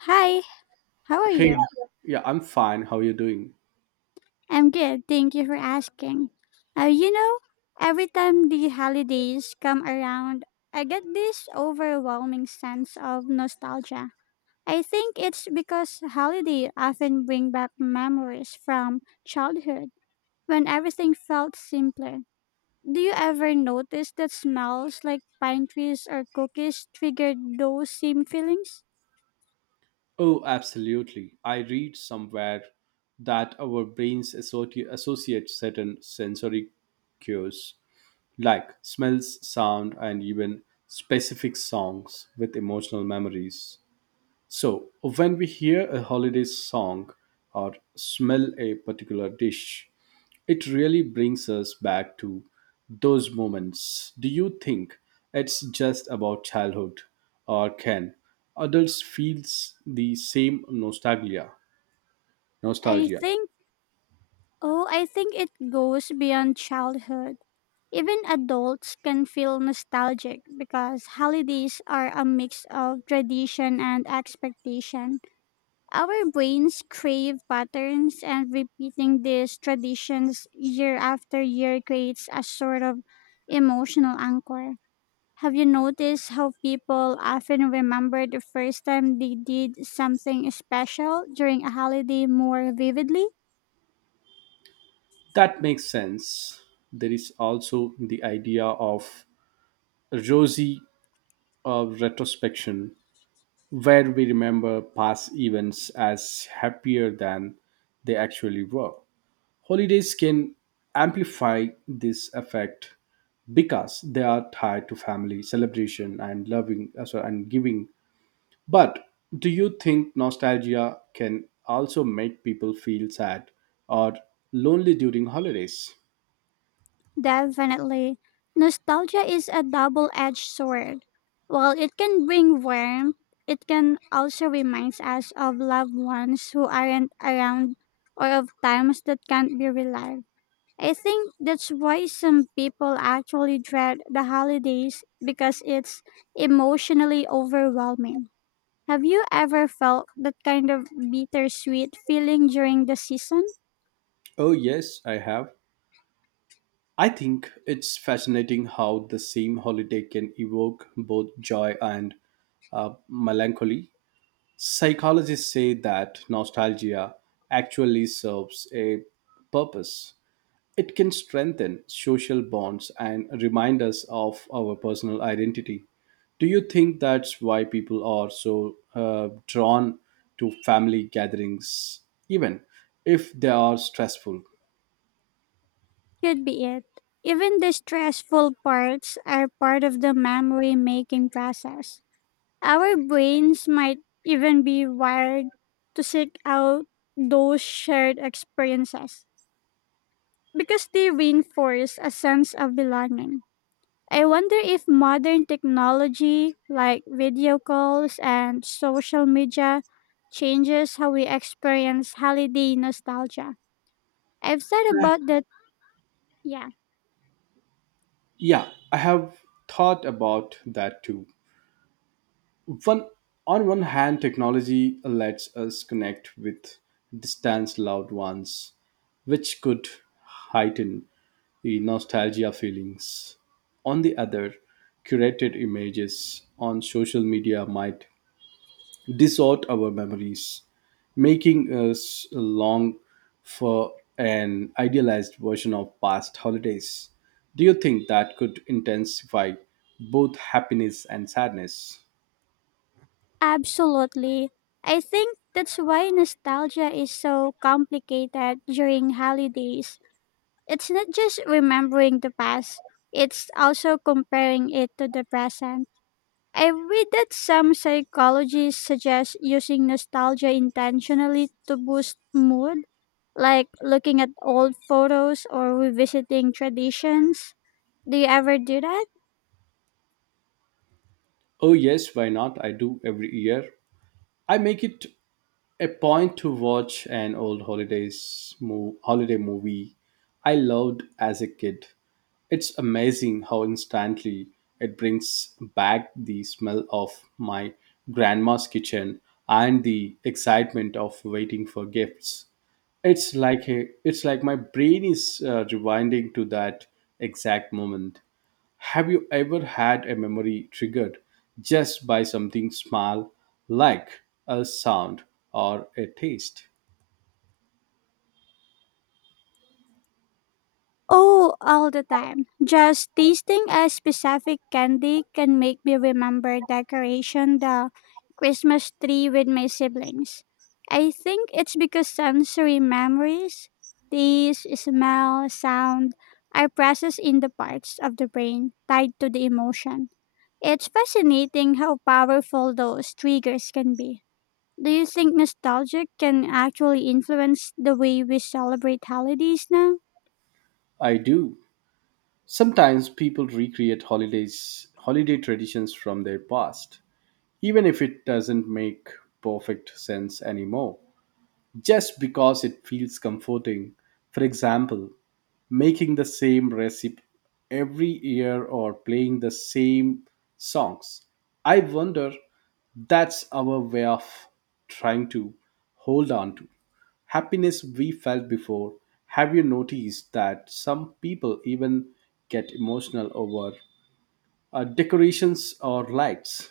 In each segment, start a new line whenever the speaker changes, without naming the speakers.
Hi, how are
Hey,
you?
yeah, I'm fine. How are you doing?
I'm good, thank you for asking. Uh, you know, every time the holidays come around, I get this overwhelming sense of nostalgia. I think it's because holiday often bring back memories from childhood when everything felt simpler. Do you ever notice that smells like pine trees or cookies triggered those same feelings?
Oh, absolutely. I read somewhere that our brains associate certain sensory cues, like smells, sound, and even specific songs, with emotional memories. So, when we hear a holiday song or smell a particular dish, it really brings us back to those moments. Do you think it's just about childhood, or can adults feel the same nostalgia?
I
Nostalgia.
think, oh, I think it goes beyond childhood. Even adults can feel nostalgic because holidays are a mix of tradition and expectation. Our brains crave patterns, and repeating these traditions year after year creates a sort of emotional anchor. Have you noticed how people often remember the first time they did something special during a holiday more vividly?
That makes sense. There is also the idea of rosy retrospection, where we remember past events as happier than they actually were. Holidays can amplify this effect because they are tied to family celebration and loving sorry, and giving. But do you think nostalgia can also make people feel sad or lonely during holidays?
Definitely. Nostalgia is a double edged sword. While it can bring warmth, it can also remind us of loved ones who aren't around or of times that can't be relived. I think that's why some people actually dread the holidays because it's emotionally overwhelming. Have you ever felt that kind of bittersweet feeling during the season?
Oh yes, I have. I think it's fascinating how the same holiday can evoke both joy and melancholy. Psychologists say that nostalgia actually serves a purpose. It can strengthen social bonds and remind us of our personal identity. Do you think that's why people are so drawn to family gatherings, even if they are stressful?
Could be it. Even the stressful parts are part of the memory making process. Our brains might even be wired to seek out those shared experiences because they reinforce a sense of belonging. I wonder if modern technology like video calls and social media changes how we experience holiday nostalgia. I've thought about that, yeah.
Yeah, I have thought about that too. One, on one hand, technology lets us connect with distant loved ones, which could heighten the nostalgia feelings. On the other, curated images on social media might distort our memories, making us long for an idealized version of past holidays. Do you think that could intensify both happiness and sadness?
Absolutely. I think that's why nostalgia is so complicated during holidays. It's not just remembering the past, it's also comparing it to the present. I read that some psychologists suggest using nostalgia intentionally to boost mood, like looking at old photos or revisiting traditions. Do you ever do that?
Oh, yes, why not? I do every year. I make it a point to watch an old holiday movie I loved as a kid. It's amazing how instantly it brings back the smell of my grandma's kitchen and the excitement of waiting for gifts. It's like it's like my brain is rewinding to that exact moment. Have you ever had a memory triggered just by something small like a sound or a taste?
Oh, all the time. Just tasting a specific candy can make me remember decoration the Christmas tree with my siblings. I think it's because sensory memories, taste, smell, sound, are processed in the parts of the brain tied to the emotion. It's fascinating how powerful those triggers can be. Do you think nostalgia can actually influence the way we celebrate holidays now?
I do. Sometimes people recreate holiday traditions from their past, even if it doesn't make perfect sense anymore, just because it feels comforting. For example, making the same recipe every year or playing the same songs. I wonder that's our way of trying to hold on to happiness we felt before. Have you noticed that some people even get emotional over decorations or lights?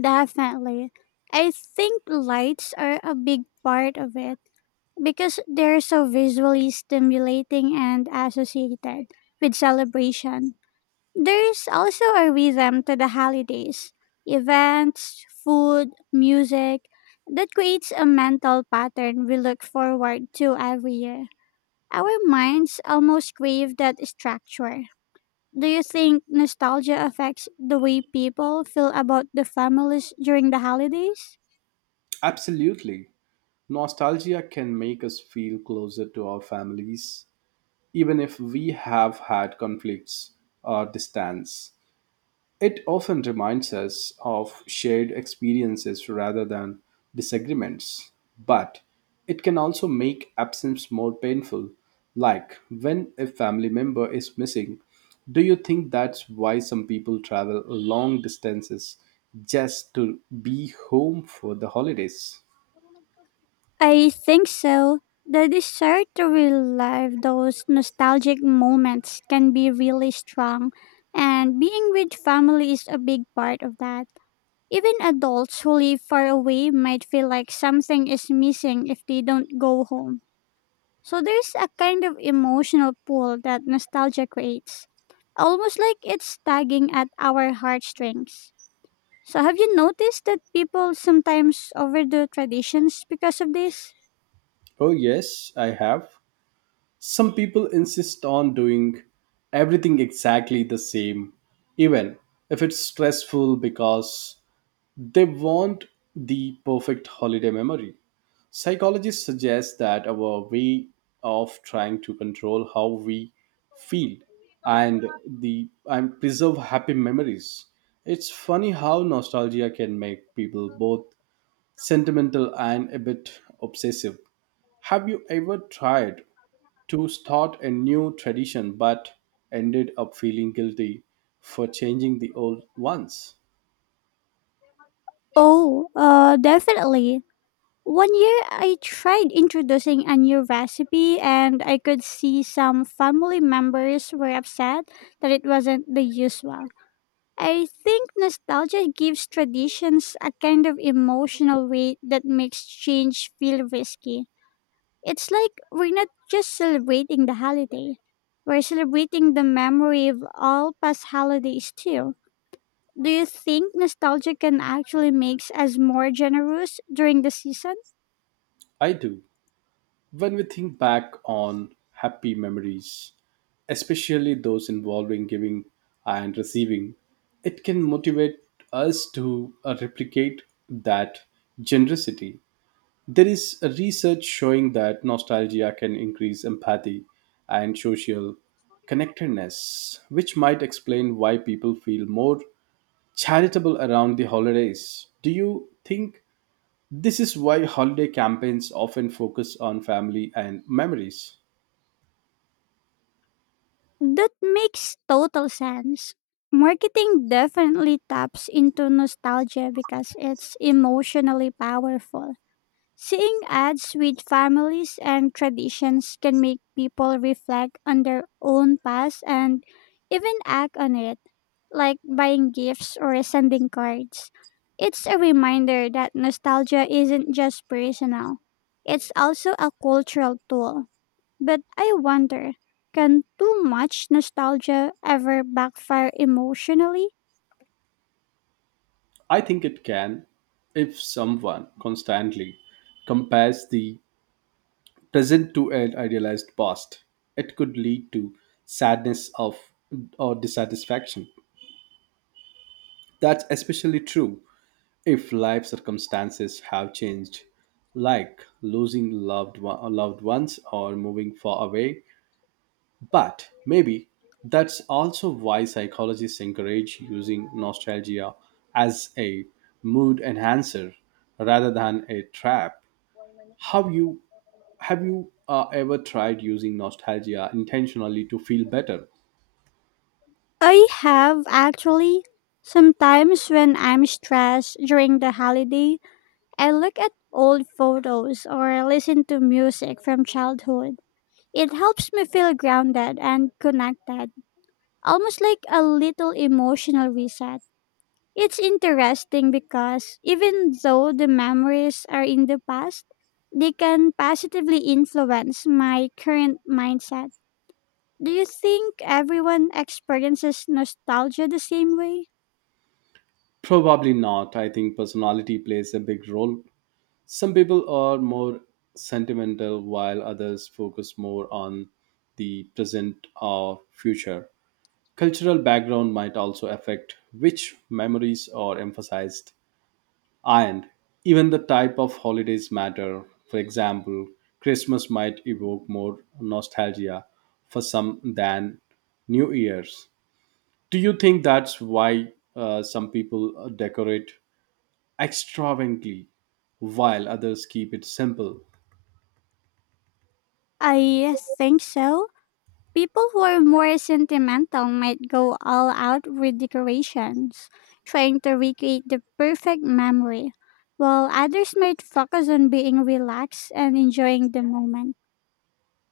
Definitely. I think lights are a big part of it because they're so visually stimulating and associated with celebration. There's also a rhythm to the holidays events, food, music that creates a mental pattern we look forward to every year. Our minds almost crave that structure. Do you think nostalgia affects the way people feel about the families during the holidays?
Absolutely. Nostalgia can make us feel closer to our families, even if we have had conflicts or distance. It often reminds us of shared experiences rather than disagreements, but it can also make absence more painful, like when a family member is missing. Do you think that's why some people travel long distances just to be home for the holidays?
I think so. The desire to relive those nostalgic moments can be really strong, and being with family is a big part of that. Even adults who live far away might feel like something is missing if they don't go home. So there's a kind of emotional pull that nostalgia creates, almost like it's tugging at our heartstrings. So, have you noticed that people sometimes overdo traditions because of this?
Oh, yes, I have. Some people insist on doing everything exactly the same, even if it's stressful because they want the perfect holiday memory. Psychologists suggest that our way of trying to control how we feel and the and preserve happy memories. It's funny how nostalgia can make people both sentimental and a bit obsessive. Have you ever tried to start a new tradition but ended up feeling guilty for changing the old ones?
Oh, Definitely. One year I tried introducing a new recipe and I could see some family members were upset that it wasn't the usual. I think nostalgia gives traditions a kind of emotional weight that makes change feel risky. It's like we're not just celebrating the holiday, we're celebrating the memory of all past holidays too. Do you think nostalgia can actually make us more generous during the season?
I do. When we think back on happy memories, especially those involving giving and receiving, it can motivate us to replicate that generosity. There is a research showing that nostalgia can increase empathy and social connectedness, which might explain why people feel more charitable around the holidays. Do you think this is why holiday campaigns often focus on family and memories?
That makes total sense. Marketing definitely taps into nostalgia because it's emotionally powerful. Seeing ads with families and traditions can make people reflect on their own past and even act on it, like buying gifts or sending cards. It's a reminder that nostalgia isn't just personal, it's also a cultural tool. But I wonder, can too much nostalgia ever backfire emotionally?
I think it can. If someone constantly compares the present to an idealized past, it could lead to sadness of or dissatisfaction. That's especially true if life circumstances have changed, like loved ones or moving far away. But maybe that's also why psychologists encourage using nostalgia as a mood enhancer rather than a trap. Have you have you ever tried using nostalgia intentionally to feel better?
I have actually. Sometimes when I'm stressed during the holidays, I look at old photos or listen to music from childhood. It helps me feel grounded and connected, almost like a little emotional reset. It's interesting because even though the memories are in the past, they can positively influence my current mindset. Do you think everyone experiences nostalgia the same way?
Probably not. I think personality plays a big role. Some people are more sentimental while others focus more on the present or future. Cultural background might also affect which memories are emphasized, and even the type of holidays matter. For example, Christmas might evoke more nostalgia for some than New Year's. Do you think that's why some people decorate extravagantly while others keep it simple?
I think so. People who are more sentimental might go all out with decorations, trying to recreate the perfect memory, while others might focus on being relaxed and enjoying the moment.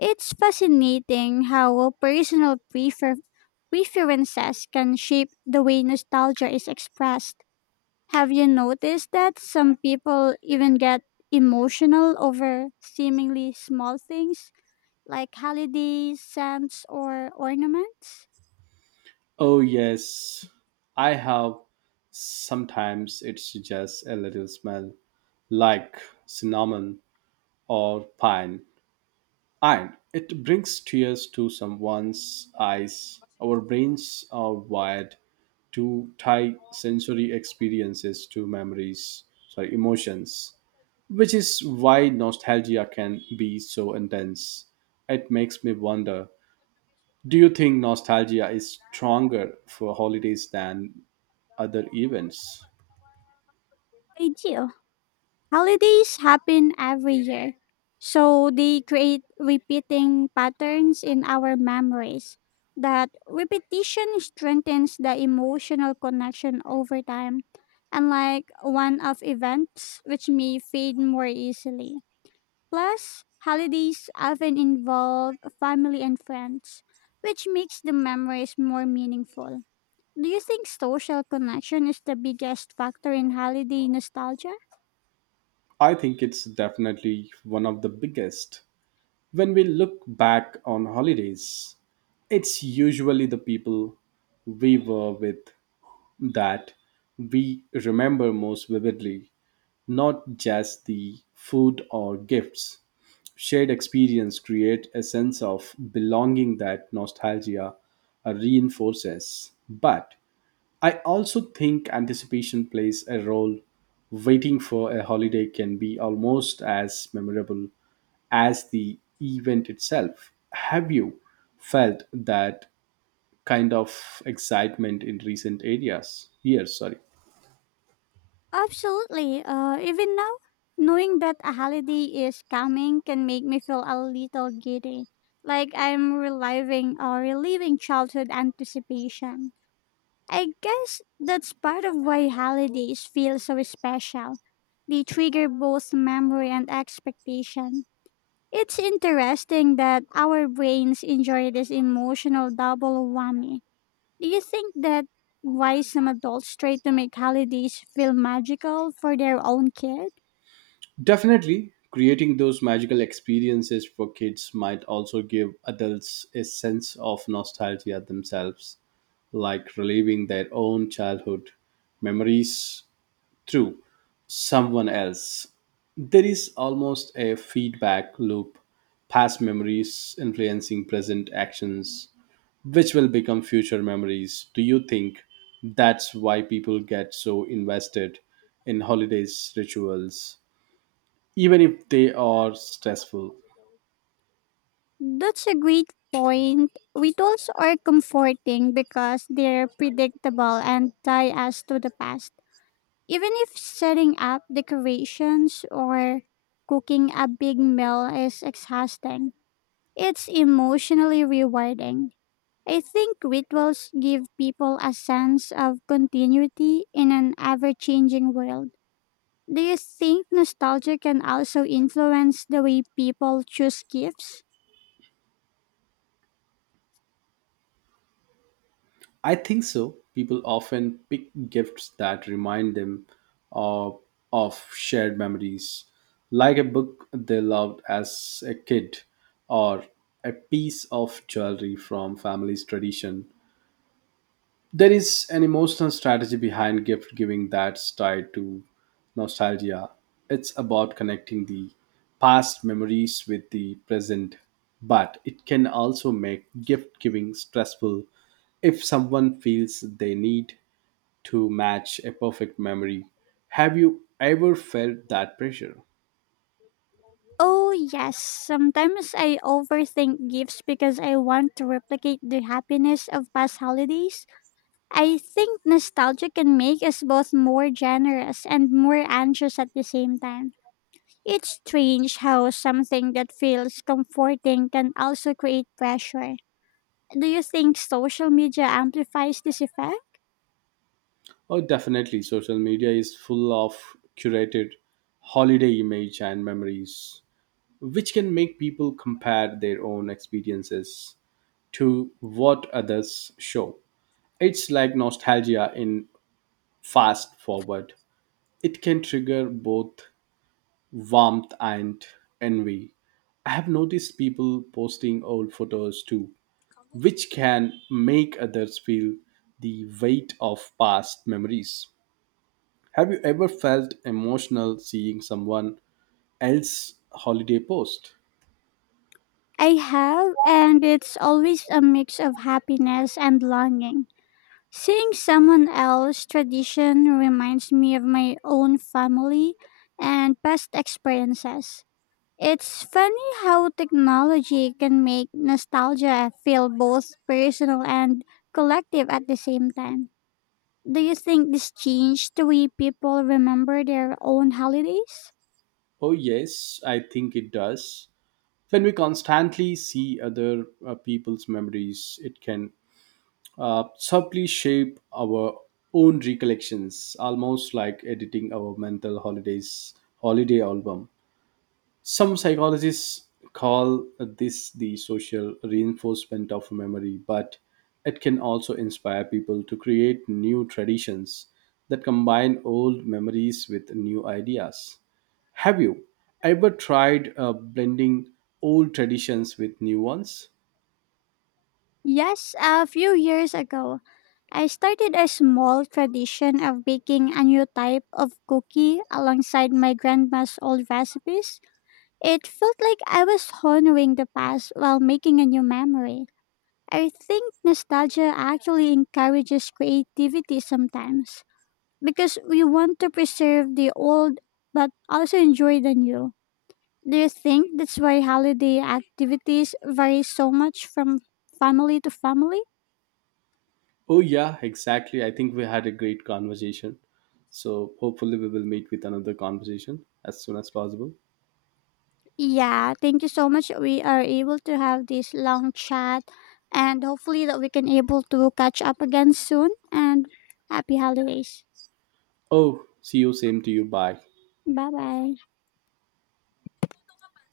It's fascinating how personal preferences can shape the way nostalgia is expressed. Have you noticed that some people even get emotional over seemingly small things, like holidays, scents or ornaments?
Oh, yes, I have. Sometimes it's just a little smell, like cinnamon or pine, and it brings tears to someone's eyes. Our brains are wired to tie sensory experiences to memories, sorry, emotions, which is why nostalgia can be so intense. It makes me wonder, do you think nostalgia is stronger for holidays than other events?
I do. Holidays happen every year, so they create repeating patterns in our memories. That repetition strengthens the emotional connection over time, unlike one off events, which may fade more easily. Plus, holidays often involve family and friends, which makes the memories more meaningful. Do you think social connection is the biggest factor in holiday nostalgia?
I think it's definitely one of the biggest. When we look back on holidays, it's usually the people we were with that we remember most vividly, not just the food or gifts. Shared experience create a sense of belonging that nostalgia reinforces. But I also think anticipation plays a role. Waiting for a holiday can be almost as memorable as the event itself. Have you felt that kind of excitement in recent areas? Years, sorry.
Absolutely. Even now, knowing that a holiday is coming can make me feel a little giddy, like I'm reliving childhood anticipation. I guess that's part of why holidays feel so special. They trigger both memory and expectation. It's interesting that our brains enjoy this emotional double whammy. Do you think that why some adults try to make holidays feel magical for their own kid?
Definitely, creating those magical experiences for kids might also give adults a sense of nostalgia themselves, like reliving their own childhood memories through someone else. There is almost a feedback loop, past memories influencing present actions which will become future memories. Do you think that's why people get so invested in holidays rituals, even if they are stressful?
That's a great point. Rituals are comforting because they're predictable and tie us to the past. Even if setting up decorations or cooking a big meal is exhausting, it's emotionally rewarding. I think rituals give people a sense of continuity in an ever changing world. Do you think nostalgia can also influence the way people choose gifts?
I think so. People often pick gifts that remind them of, of shared memories, like a book they loved as a kid or a piece of jewelry from family's tradition. There is an emotional strategy behind gift giving that's tied to nostalgia. It's about connecting the past memories with the present, but it can also make gift giving stressful if someone feels they need to match a perfect memory. Have you ever felt that pressure?
Oh, yes. Sometimes I overthink gifts because I want to replicate the happiness of past holidays. I think nostalgia can make us both more generous and more anxious at the same time. It's strange how something that feels comforting can also create pressure. Do you think social media amplifies this effect?
Oh, definitely. Social media is full of curated holiday image and memories which can make people compare their own experiences to what others show. It's like nostalgia in fast forward. It can trigger both warmth and envy. I have noticed people posting old photos too, which can make others feel the weight of past memories. Have you ever felt emotional seeing someone else's holiday post?
I have, and it's always a mix of happiness and longing. Seeing someone else's tradition reminds me of my own family and past experiences. It's funny how technology can make nostalgia feel both personal and collective at the same time. Do you think this changed the way people remember their own holidays?
Oh yes, I think it does. When we constantly see other people's memories, it can subtly shape our own recollections, almost like editing our mental holiday album. Some psychologists call this the social reinforcement of memory, but it can also inspire people to create new traditions that combine old memories with new ideas. Have you ever tried blending old traditions with new ones?
Yes, a few years ago, I started a small tradition of baking a new type of cookie alongside my grandma's old recipes. It felt like I was honoring the past while making a new memory. I think nostalgia actually encourages creativity sometimes because we want to preserve the old but also enjoy the new. Do you think that's why holiday activities vary so much from family to family?
Oh, yeah, exactly. I think we had a great conversation. So, hopefully, we will meet with another conversation as soon as possible.
Yeah, thank you so much. We are able to have this long chat and hopefully that we can able to catch up again soon and happy holidays.
Oh, see you. Same to you. Bye.
Bye bye.